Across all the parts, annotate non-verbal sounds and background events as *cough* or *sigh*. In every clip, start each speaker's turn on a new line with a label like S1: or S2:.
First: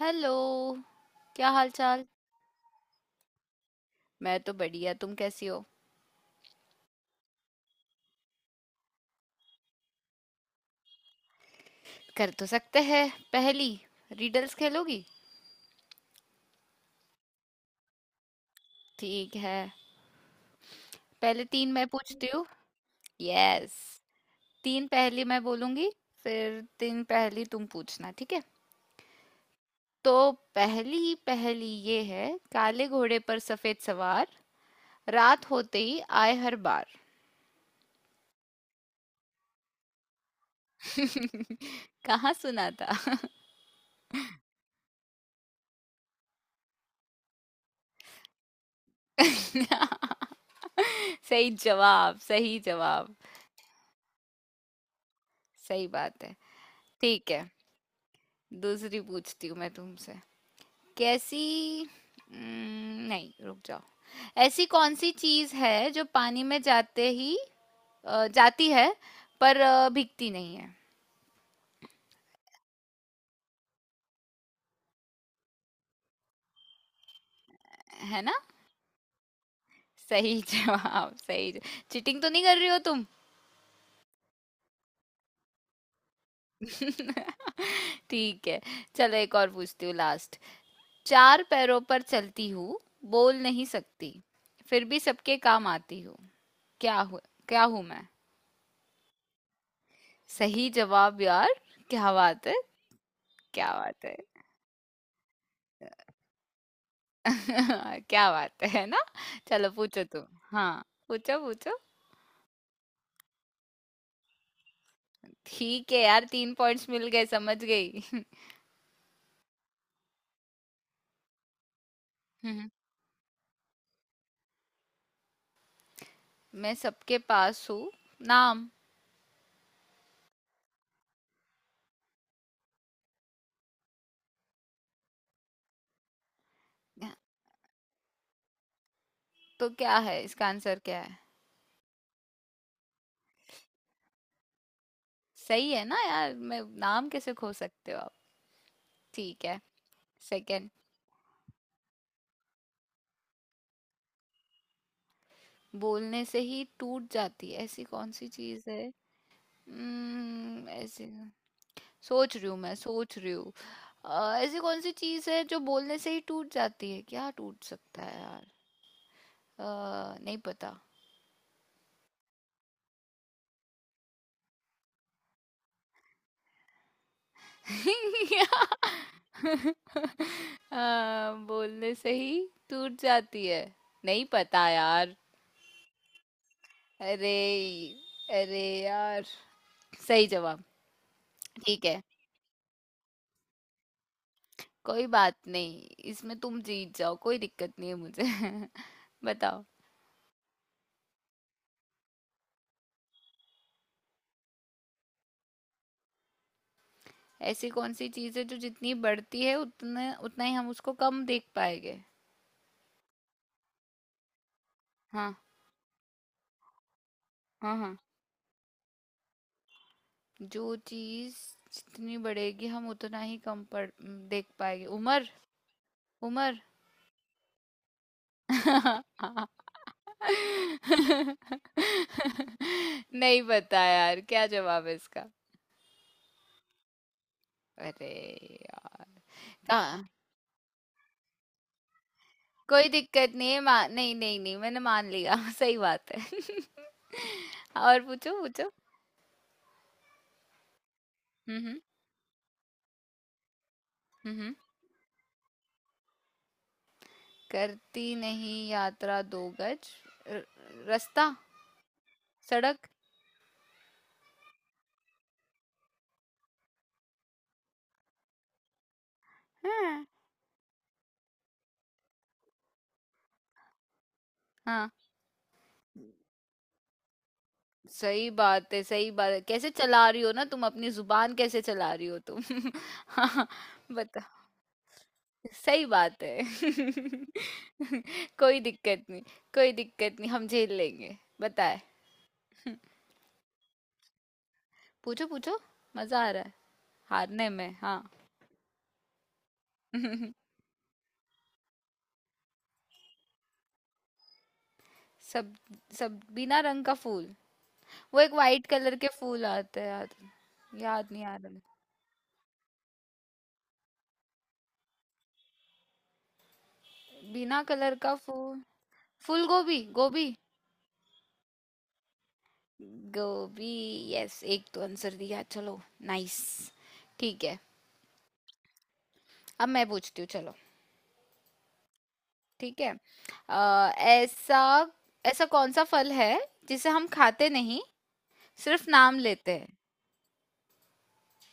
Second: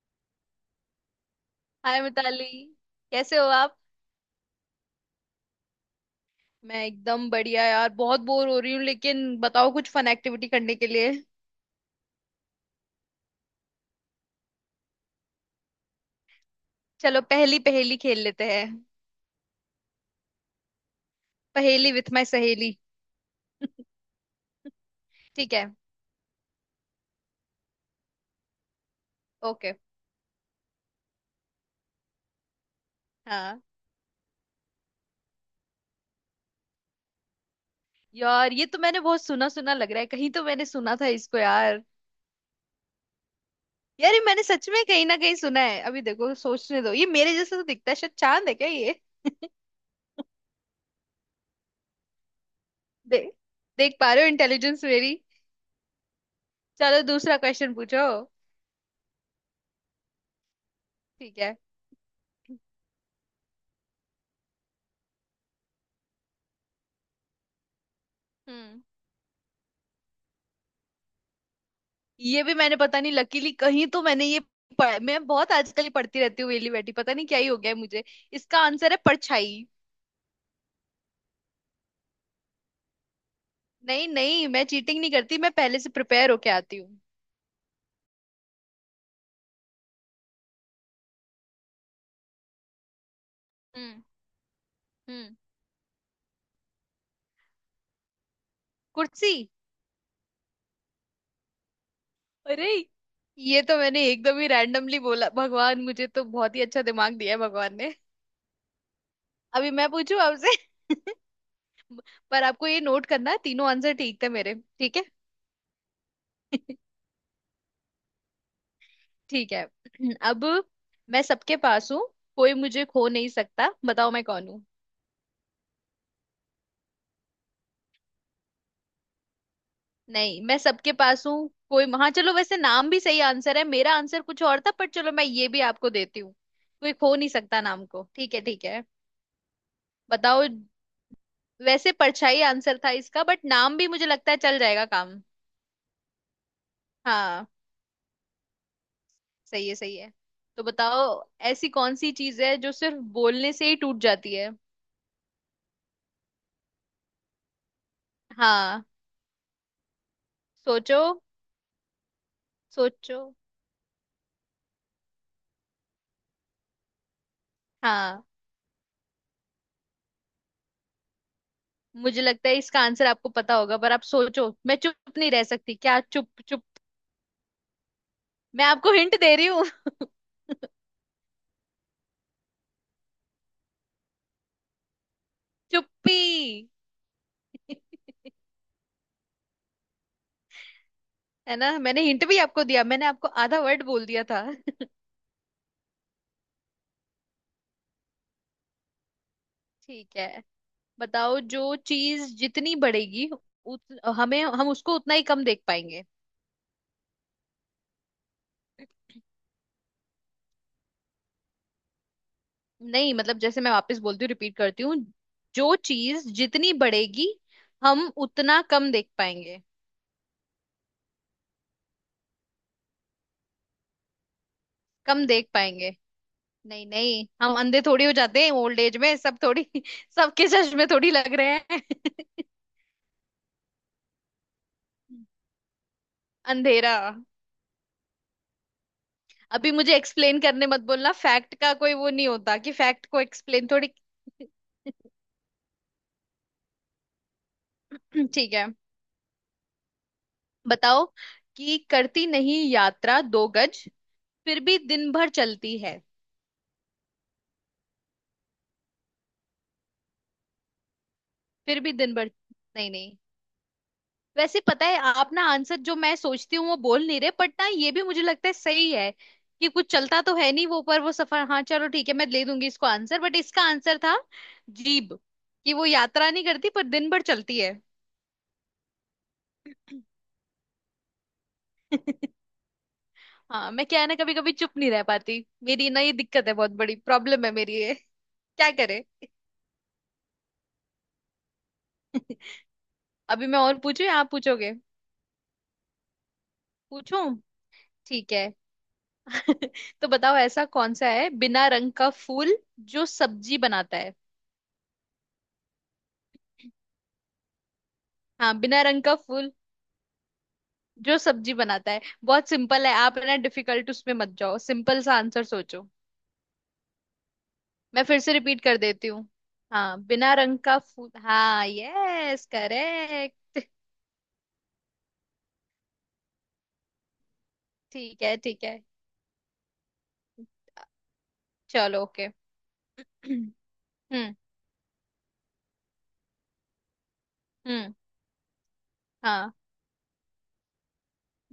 S1: Hello. क्या हाल
S2: hi
S1: चाल।
S2: मिताली। कैसे हो आप।
S1: मैं तो बढ़िया, तुम कैसी हो।
S2: मैं एकदम बढ़िया यार, बहुत बोर हो रही हूँ लेकिन बताओ कुछ फन एक्टिविटी करने के लिए।
S1: कर तो सकते हैं। पहली, रिडल्स खेलोगी?
S2: चलो पहेली पहेली खेल लेते हैं।
S1: ठीक है, पहले तीन मैं
S2: पहेली विथ माय
S1: पूछती हूँ।
S2: सहेली।
S1: यस, तीन पहेली मैं
S2: ठीक है।
S1: बोलूंगी, फिर तीन पहेली तुम पूछना, ठीक है?
S2: ओके।
S1: तो पहली पहेली ये है। काले घोड़े पर
S2: हाँ।
S1: सफेद सवार, रात होते ही आए हर बार।
S2: यार ये तो मैंने बहुत सुना, सुना लग रहा है, कहीं तो मैंने सुना था
S1: *laughs*
S2: इसको यार।
S1: कहाँ सुना था? *laughs*
S2: यार ये मैंने सच में कहीं ना कहीं सुना है। अभी देखो, सोचने दो। ये मेरे जैसा तो दिखता है, शायद चांद है क्या ये।
S1: सही जवाब, सही जवाब।
S2: दे, देख पा रहे हो इंटेलिजेंस मेरी।
S1: सही बात है।
S2: चलो
S1: ठीक
S2: दूसरा
S1: है,
S2: क्वेश्चन पूछो।
S1: दूसरी पूछती हूँ मैं तुमसे।
S2: ठीक
S1: कैसी,
S2: है।
S1: नहीं, रुक जाओ। ऐसी कौन सी चीज है जो पानी में जाते ही जाती
S2: हम्म।
S1: है, पर भीगती नहीं है?
S2: ये भी मैंने पता नहीं लकीली कहीं तो मैंने ये पढ़ा। मैं बहुत आजकल ही पढ़ती रहती हूँ, वेली बैठी पता नहीं क्या ही हो गया है मुझे।
S1: है ना।
S2: इसका आंसर है परछाई।
S1: सही *laughs* जवाब, सही जवाब। चीटिंग तो नहीं कर रही हो तुम?
S2: नहीं नहीं, मैं चीटिंग नहीं करती। मैं पहले से प्रिपेयर होके आती हूँ।
S1: *laughs* ठीक है, चलो एक और पूछती हूँ, लास्ट। चार पैरों पर चलती हूँ, बोल नहीं
S2: हम्म।
S1: सकती, फिर भी
S2: हम्म।
S1: सबके काम आती हूँ। क्या हूँ, क्या हूँ मैं?
S2: कुर्सी।
S1: सही जवाब यार, क्या बात है।
S2: अरे, ये
S1: क्या
S2: तो
S1: बात
S2: मैंने
S1: है
S2: एकदम ही रैंडमली बोला। भगवान मुझे तो बहुत ही अच्छा दिमाग दिया है भगवान ने।
S1: *laughs* क्या बात है ना? चलो
S2: अभी मैं
S1: पूछो
S2: पूछू
S1: तुम।
S2: आपसे।
S1: हाँ,
S2: *laughs*
S1: पूछो पूछो।
S2: पर आपको ये नोट करना है, तीनों आंसर ठीक थे मेरे, ठीक है।
S1: ठीक है यार, तीन
S2: *laughs*
S1: पॉइंट्स मिल गए, समझ गई। *laughs*
S2: ठीक है। *clears throat* अब मैं सबके पास हूँ, कोई
S1: हम्म,
S2: मुझे खो नहीं सकता, बताओ मैं कौन हूँ।
S1: मैं सबके पास हूँ। नाम।
S2: नहीं, मैं सबके पास हूँ कोई। हाँ चलो, वैसे नाम भी सही आंसर है। मेरा आंसर कुछ और था पर चलो मैं ये भी आपको देती हूँ। कोई खो नहीं सकता नाम को, ठीक है ठीक है।
S1: तो क्या है, इसका
S2: बताओ।
S1: आंसर क्या है?
S2: वैसे परछाई आंसर था इसका, बट नाम भी मुझे लगता है चल जाएगा काम।
S1: सही है ना यार, मैं नाम कैसे
S2: हाँ।
S1: खो सकते हो आप। ठीक है।
S2: सही है सही है। तो
S1: सेकंड।
S2: बताओ, ऐसी कौन सी चीज है जो सिर्फ बोलने से ही टूट जाती है।
S1: बोलने से ही टूट जाती है, ऐसी कौन सी चीज है?
S2: हाँ।
S1: हम्म,
S2: सोचो।
S1: ऐसी। सोच रही हूँ, मैं सोच
S2: सोचो।
S1: रही हूँ। ऐसी कौन सी चीज है जो बोलने से ही टूट जाती है? क्या टूट सकता है
S2: हाँ।
S1: यार? अ, नहीं पता।
S2: मुझे लगता है इसका आंसर आपको पता होगा, पर आप सोचो। मैं चुप नहीं रह सकती, क्या चुप चुप। मैं
S1: *laughs*
S2: आपको हिंट दे रही।
S1: बोलने से ही टूट जाती है। नहीं पता यार।
S2: चुप्पी।
S1: अरे,
S2: *laughs*
S1: अरे यार, सही जवाब।
S2: है ना,
S1: ठीक है,
S2: मैंने हिंट भी आपको दिया, मैंने आपको आधा वर्ड बोल दिया था। *laughs*
S1: कोई बात नहीं। इसमें तुम जीत जाओ, कोई दिक्कत नहीं है मुझे। *laughs* बताओ।
S2: ठीक है। बताओ, जो चीज जितनी बढ़ेगी उत, हमें, हम उसको उतना ही कम देख पाएंगे।
S1: ऐसी कौन सी चीज़ है जो जितनी बढ़ती है, उतना उतना ही हम उसको कम देख पाएंगे?
S2: नहीं मतलब जैसे, मैं वापस बोलती हूँ, रिपीट करती हूँ।
S1: हाँ
S2: जो चीज जितनी बढ़ेगी,
S1: हाँ। हाँ,
S2: हम उतना कम देख पाएंगे।
S1: जो चीज़ जितनी बढ़ेगी, हम उतना ही कम पड़ देख पाएंगे।
S2: कम
S1: उम्र।
S2: देख पाएंगे।
S1: उम्र।
S2: नहीं नहीं, हम अंधे थोड़ी हो जाते हैं ओल्ड एज में सब, थोड़ी। *laughs* सबके चश्मे थोड़ी लग रहे हैं। *laughs*
S1: नहीं पता यार, क्या जवाब है इसका?
S2: अंधेरा।
S1: अरे यार।
S2: अभी मुझे
S1: हाँ,
S2: एक्सप्लेन करने मत बोलना, फैक्ट का कोई वो नहीं होता कि
S1: कोई
S2: फैक्ट को
S1: दिक्कत नहीं है,
S2: एक्सप्लेन थोड़ी।
S1: नहीं नहीं
S2: *laughs*
S1: नहीं मैंने मान लिया। *laughs* सही बात है। *laughs* और पूछो,
S2: ठीक है।
S1: पूछो।
S2: बताओ
S1: हम्म।
S2: कि करती नहीं यात्रा दो गज,
S1: हम्म, हम्म।
S2: फिर भी दिन भर चलती है।
S1: करती नहीं यात्रा दो गज। र- रास्ता।
S2: फिर भी दिन भर।
S1: सड़क।
S2: नहीं नहीं। वैसे पता है आप ना, आंसर जो मैं सोचती हूँ वो बोल नहीं रहे, बट ना ये भी मुझे लगता है सही है कि कुछ
S1: हाँ।
S2: चलता तो है नहीं वो, पर वो सफर। हाँ चलो ठीक है, मैं ले दूंगी इसको आंसर, बट इसका आंसर था
S1: हाँ,
S2: जीभ, कि वो यात्रा नहीं करती पर दिन भर चलती है।
S1: सही बात है, सही बात है। कैसे चला रही हो ना तुम अपनी जुबान, कैसे चला रही हो
S2: *laughs*
S1: तुम। *laughs* हाँ,
S2: हाँ, मैं क्या है ना, कभी कभी चुप नहीं रह पाती,
S1: सही
S2: मेरी ना ये
S1: बात है।
S2: दिक्कत है, बहुत बड़ी प्रॉब्लम है मेरी ये। *laughs*
S1: *laughs* कोई
S2: क्या
S1: दिक्कत
S2: करे।
S1: नहीं, कोई दिक्कत नहीं, हम झेल लेंगे। बताए।
S2: *laughs*
S1: *laughs*
S2: अभी मैं और पूछूं या आप पूछोगे।
S1: पूछो पूछो, मजा आ रहा है
S2: पूछूं।
S1: हारने में, हाँ।
S2: ठीक है। *laughs* तो बताओ,
S1: *laughs*
S2: ऐसा कौन सा है बिना रंग का फूल जो सब्जी बनाता है।
S1: सब, बिना रंग का फूल, वो एक
S2: हाँ
S1: वाइट
S2: बिना
S1: कलर
S2: रंग
S1: के
S2: का
S1: फूल
S2: फूल
S1: आते हैं, याद। याद
S2: जो
S1: नहीं आ रहा।
S2: सब्जी बनाता है। बहुत सिंपल है आप, है ना, डिफिकल्ट उसमें मत जाओ, सिंपल सा आंसर सोचो।
S1: बिना कलर
S2: मैं
S1: का
S2: फिर से रिपीट
S1: फूल।
S2: कर देती हूँ।
S1: फूल गोभी,
S2: हाँ
S1: गोभी।
S2: बिना रंग का फूल। हाँ यस करेक्ट।
S1: गोभी। यस, एक तो आंसर दिया, चलो। नाइस। ठीक है,
S2: *laughs* ठीक है ठीक है।
S1: अब मैं पूछती हूँ, चलो।
S2: चलो ओके।
S1: ठीक है।
S2: *clears throat* हम्म।
S1: ऐसा, ऐसा कौन सा फल है जिसे हम खाते नहीं,
S2: हम्म।
S1: सिर्फ नाम लेते
S2: हाँ,
S1: हैं?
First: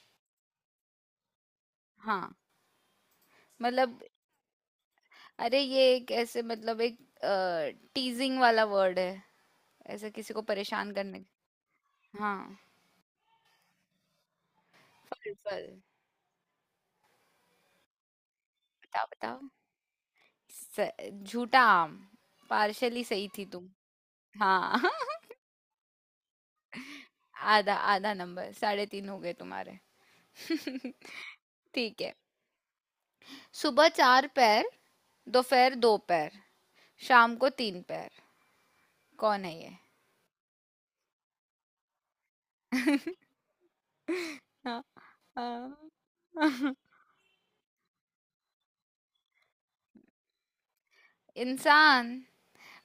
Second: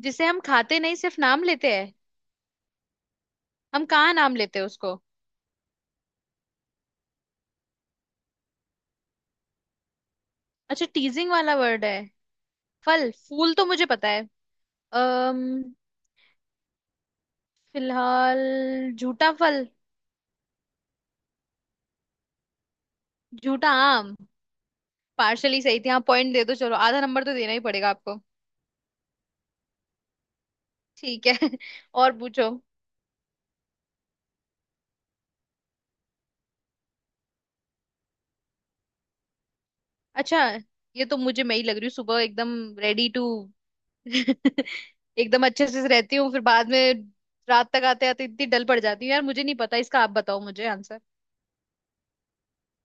S2: जिसे हम खाते नहीं सिर्फ नाम लेते हैं।
S1: हाँ।
S2: हम
S1: मतलब,
S2: कहाँ नाम लेते हैं उसको।
S1: अरे ये एक ऐसे, मतलब एक टीजिंग वाला वर्ड है, ऐसे किसी को
S2: अच्छा
S1: परेशान करने
S2: टीजिंग वाला वर्ड है।
S1: हाँ।
S2: फल फूल तो मुझे पता है।
S1: फल फल।
S2: अम्म फिलहाल।
S1: बताओ,
S2: झूठा
S1: बताओ।
S2: फल।
S1: स- झूठा आम। पार्शली सही थी तुम।
S2: झूठा आम।
S1: हाँ। *laughs*
S2: पार्शली सही थी। हाँ पॉइंट दे दो, चलो आधा नंबर तो देना ही
S1: आधा,
S2: पड़ेगा
S1: आधा
S2: आपको।
S1: नंबर, साढ़े तीन हो गए तुम्हारे। *laughs*
S2: ठीक है। *laughs*
S1: ठीक है।
S2: और पूछो।
S1: सुबह चार पैर, दोपहर दो पैर, शाम को तीन पैर, कौन है ये?
S2: अच्छा, ये तो मुझे मैं ही लग रही हूँ। सुबह एकदम रेडी टू
S1: *laughs*
S2: *laughs*
S1: हाँ,
S2: एकदम अच्छे
S1: हाँ।
S2: से रहती हूँ, फिर बाद
S1: *laughs*
S2: में रात तक आते आते इतनी डल पड़ जाती हूँ। यार मुझे नहीं पता इसका, आप बताओ मुझे आंसर।
S1: इंसान।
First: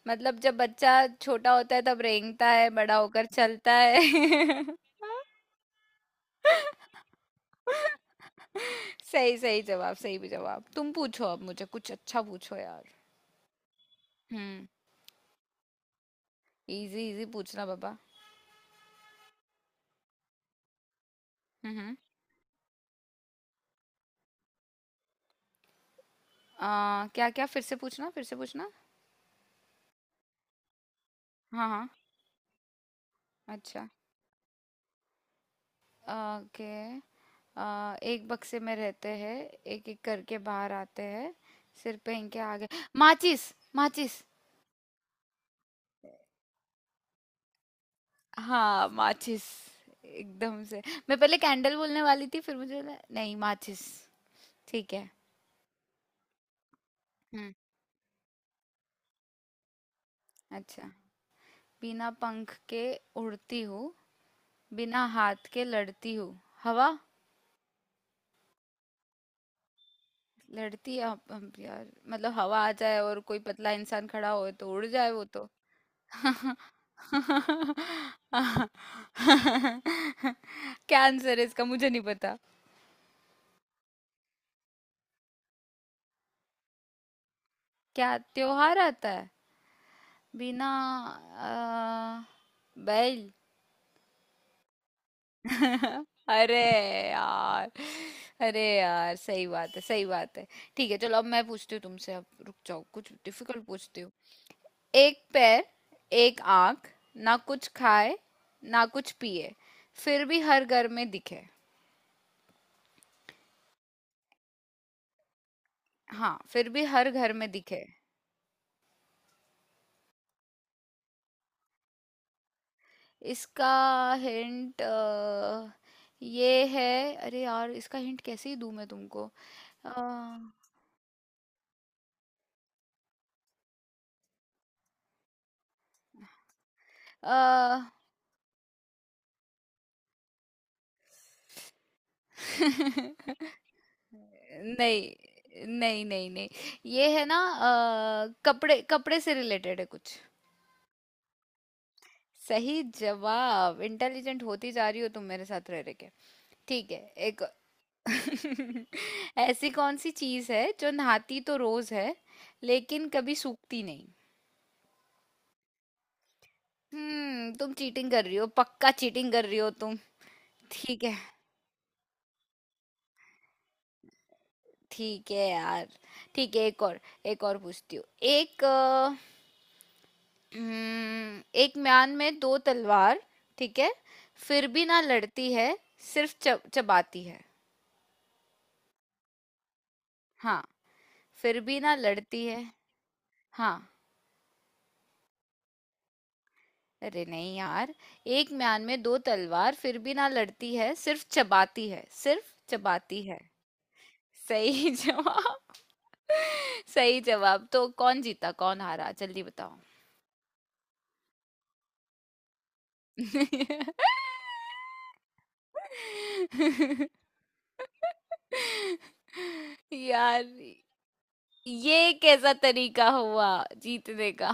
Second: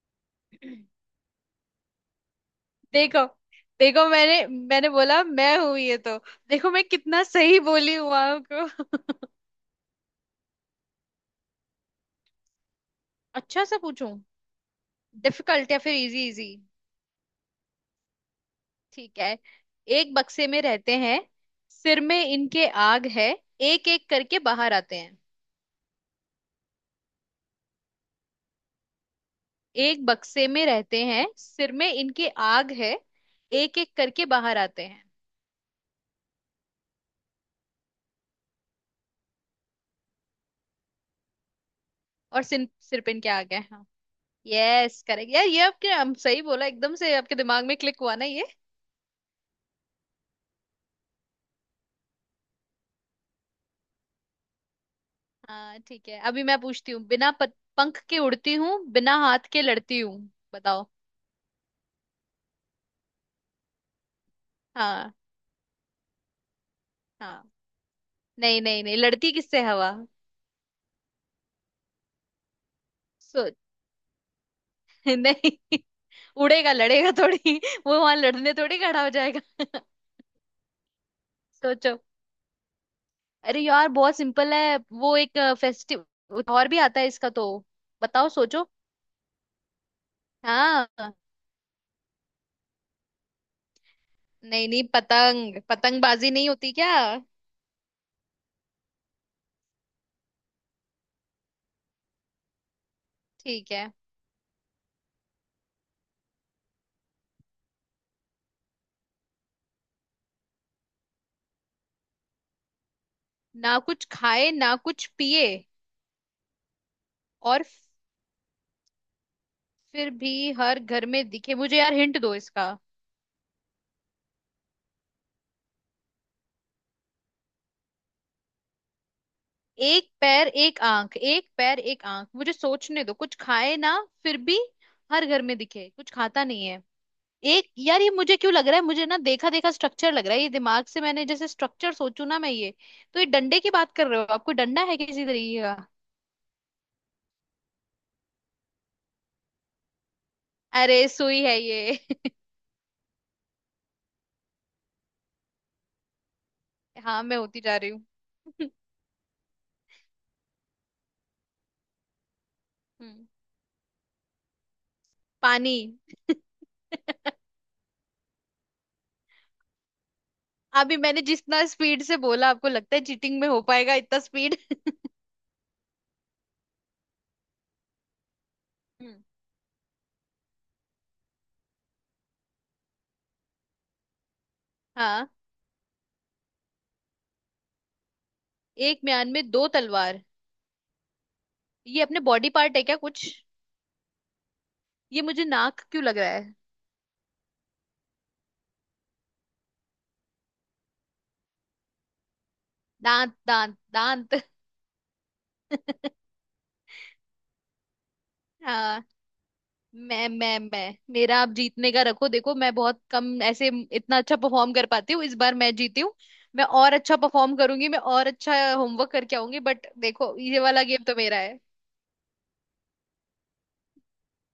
S1: मतलब जब बच्चा
S2: *clears throat*
S1: छोटा होता है तब रेंगता है, बड़ा
S2: देखो,
S1: होकर चलता है।
S2: देखो मैंने,
S1: *laughs*
S2: बोला मैं हूं ये तो। देखो मैं कितना सही बोली हूँ आपको।
S1: सही, सही जवाब, सही भी जवाब। तुम पूछो अब, मुझे कुछ अच्छा पूछो यार।
S2: *laughs* अच्छा सा पूछूं।
S1: हम्म।
S2: डिफिकल्ट या फिर इजी इजी।
S1: इजी, इजी पूछना बाबा।
S2: ठीक है। एक बक्से में रहते हैं,
S1: हम्म।
S2: सिर में इनके आग है, एक एक करके बाहर आते हैं।
S1: आ, क्या क्या, फिर से पूछना, फिर से पूछना।
S2: एक बक्से में रहते हैं,
S1: हाँ
S2: सिर में
S1: हाँ।
S2: इनके आग है, एक
S1: अच्छा,
S2: एक करके बाहर आते हैं।
S1: ओके। एक बक्से में रहते हैं, एक एक करके बाहर आते हैं, सिर पे इनके
S2: और
S1: आगे।
S2: सिर सिर पे इनके
S1: माचिस,
S2: आग है, हाँ।
S1: माचिस।
S2: यस करेक्ट यार। ये आपके, हम सही बोला, एकदम से आपके दिमाग में क्लिक हुआ ना।
S1: हाँ, माचिस, एकदम से। मैं पहले कैंडल बोलने वाली थी, फिर मुझे नहीं, माचिस। ठीक है।
S2: हाँ ठीक है। अभी मैं पूछती हूँ, बिना प-
S1: हम्म।
S2: पंख के उड़ती हूँ, बिना हाथ के लड़ती हूँ।
S1: अच्छा,
S2: बताओ।
S1: बिना पंख के उड़ती हूँ, बिना
S2: हाँ।
S1: हाथ के लड़ती हूँ। हवा।
S2: हाँ। नहीं नहीं नहीं, लड़ती किससे हवा।
S1: लड़ती है यार मतलब हवा आ जाए और कोई
S2: सो
S1: पतला इंसान खड़ा हो तो उड़
S2: *laughs*
S1: जाए वो तो।
S2: नहीं, उड़ेगा,
S1: *laughs*
S2: लड़ेगा थोड़ी। वो वहां लड़ने थोड़ी खड़ा हो जाएगा।
S1: क्या आंसर है
S2: *laughs*
S1: इसका, मुझे
S2: सोचो।
S1: नहीं पता।
S2: अरे यार बहुत सिंपल है, वो एक फेस्टिव और भी आता है इसका तो।
S1: क्या
S2: बताओ, सोचो।
S1: त्योहार आता है? बिना,
S2: हाँ।
S1: अ, बैल।
S2: नहीं नहीं, पतंग,
S1: *laughs*
S2: पतंगबाजी नहीं
S1: अरे
S2: होती क्या।
S1: यार। अरे यार, सही बात है, सही बात है। ठीक है, चलो अब मैं पूछती हूँ तुमसे, अब रुक जाओ, कुछ डिफिकल्ट
S2: ठीक है।
S1: पूछती हूँ। एक पैर, एक आंख, ना कुछ खाए, ना कुछ पिए, फिर भी हर घर में दिखे।
S2: ना कुछ खाए ना कुछ पिए
S1: हाँ, फिर भी हर घर में
S2: और
S1: दिखे।
S2: फिर भी हर घर में दिखे मुझे, यार हिंट दो इसका।
S1: इसका हिंट ये है, अरे यार इसका हिंट कैसे ही दूं मैं तुमको?
S2: एक पैर
S1: अ,
S2: एक आंख, एक पैर एक आंख, मुझे सोचने दो। कुछ खाए ना, फिर भी हर घर में दिखे, कुछ खाता नहीं है।
S1: अ।
S2: एक, यार ये मुझे क्यों लग रहा है, मुझे ना देखा देखा स्ट्रक्चर लग रहा है ये। दिमाग से मैंने जैसे स्ट्रक्चर सोचू ना मैं ये तो, ये
S1: *laughs*
S2: डंडे की बात कर रहे हो, आपको डंडा है किसी तरीके
S1: नहीं
S2: का।
S1: नहीं नहीं, नहीं ये है ना, कपड़े, कपड़े से रिलेटेड है कुछ।
S2: अरे सुई है ये।
S1: सही जवाब, इंटेलिजेंट होती जा रही हो तुम मेरे साथ रह रह के। ठीक
S2: *laughs* हाँ,
S1: है।
S2: मैं होती जा रही
S1: एक।
S2: हूँ। *laughs*
S1: *laughs* ऐसी कौन सी चीज है जो नहाती तो रोज है, लेकिन
S2: हम्म,
S1: कभी सूखती नहीं?
S2: पानी।
S1: हम्म, तुम चीटिंग कर रही हो, पक्का चीटिंग कर रही हो तुम।
S2: अभी
S1: ठीक है।
S2: मैंने जितना स्पीड से बोला, आपको लगता है चीटिंग में हो पाएगा इतना स्पीड।
S1: ठीक है यार, ठीक है, एक और, एक और पूछती हूँ। एक अ,
S2: *laughs*
S1: एक म्यान में दो तलवार, ठीक है, फिर भी ना
S2: हाँ।
S1: लड़ती है, सिर्फ चबाती है।
S2: एक म्यान में दो तलवार।
S1: हाँ, फिर भी ना
S2: ये अपने
S1: लड़ती
S2: बॉडी
S1: है।
S2: पार्ट है क्या कुछ।
S1: हाँ।
S2: ये मुझे नाक क्यों लग रहा है।
S1: अरे नहीं यार, एक म्यान में दो तलवार, फिर भी ना लड़ती है, सिर्फ चबाती है, सिर्फ चबाती
S2: दांत
S1: है।
S2: दांत दांत।
S1: सही *laughs* जवाब,
S2: *laughs*
S1: सही जवाब। तो कौन जीता, कौन
S2: हाँ।
S1: हारा, जल्दी बताओ।
S2: मैं मेरा, आप जीतने का रखो। देखो मैं बहुत कम ऐसे इतना अच्छा परफॉर्म कर पाती हूँ, इस बार मैं जीती हूँ। मैं और
S1: *laughs*
S2: अच्छा परफॉर्म करूंगी, मैं और अच्छा होमवर्क करके आऊंगी, बट देखो
S1: यार,
S2: ये वाला गेम तो मेरा है।
S1: ये कैसा तरीका हुआ जीतने का?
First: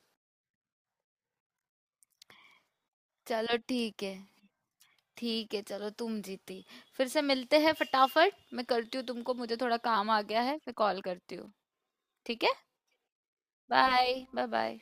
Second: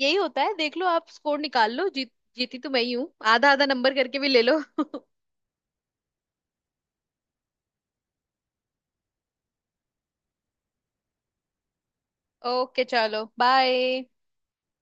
S2: यही होता है, देख लो आप स्कोर निकाल लो। जीत, जीती तो मैं ही हूँ,
S1: *laughs*
S2: आधा
S1: चलो
S2: आधा नंबर
S1: ठीक है।
S2: करके भी ले लो। *laughs*
S1: ठीक है चलो, तुम जीती। फिर से मिलते हैं, फटाफट मैं करती हूँ तुमको, मुझे थोड़ा काम आ गया है, मैं कॉल करती हूँ। ठीक है।
S2: ओके चलो बाय।
S1: Bye bye bye.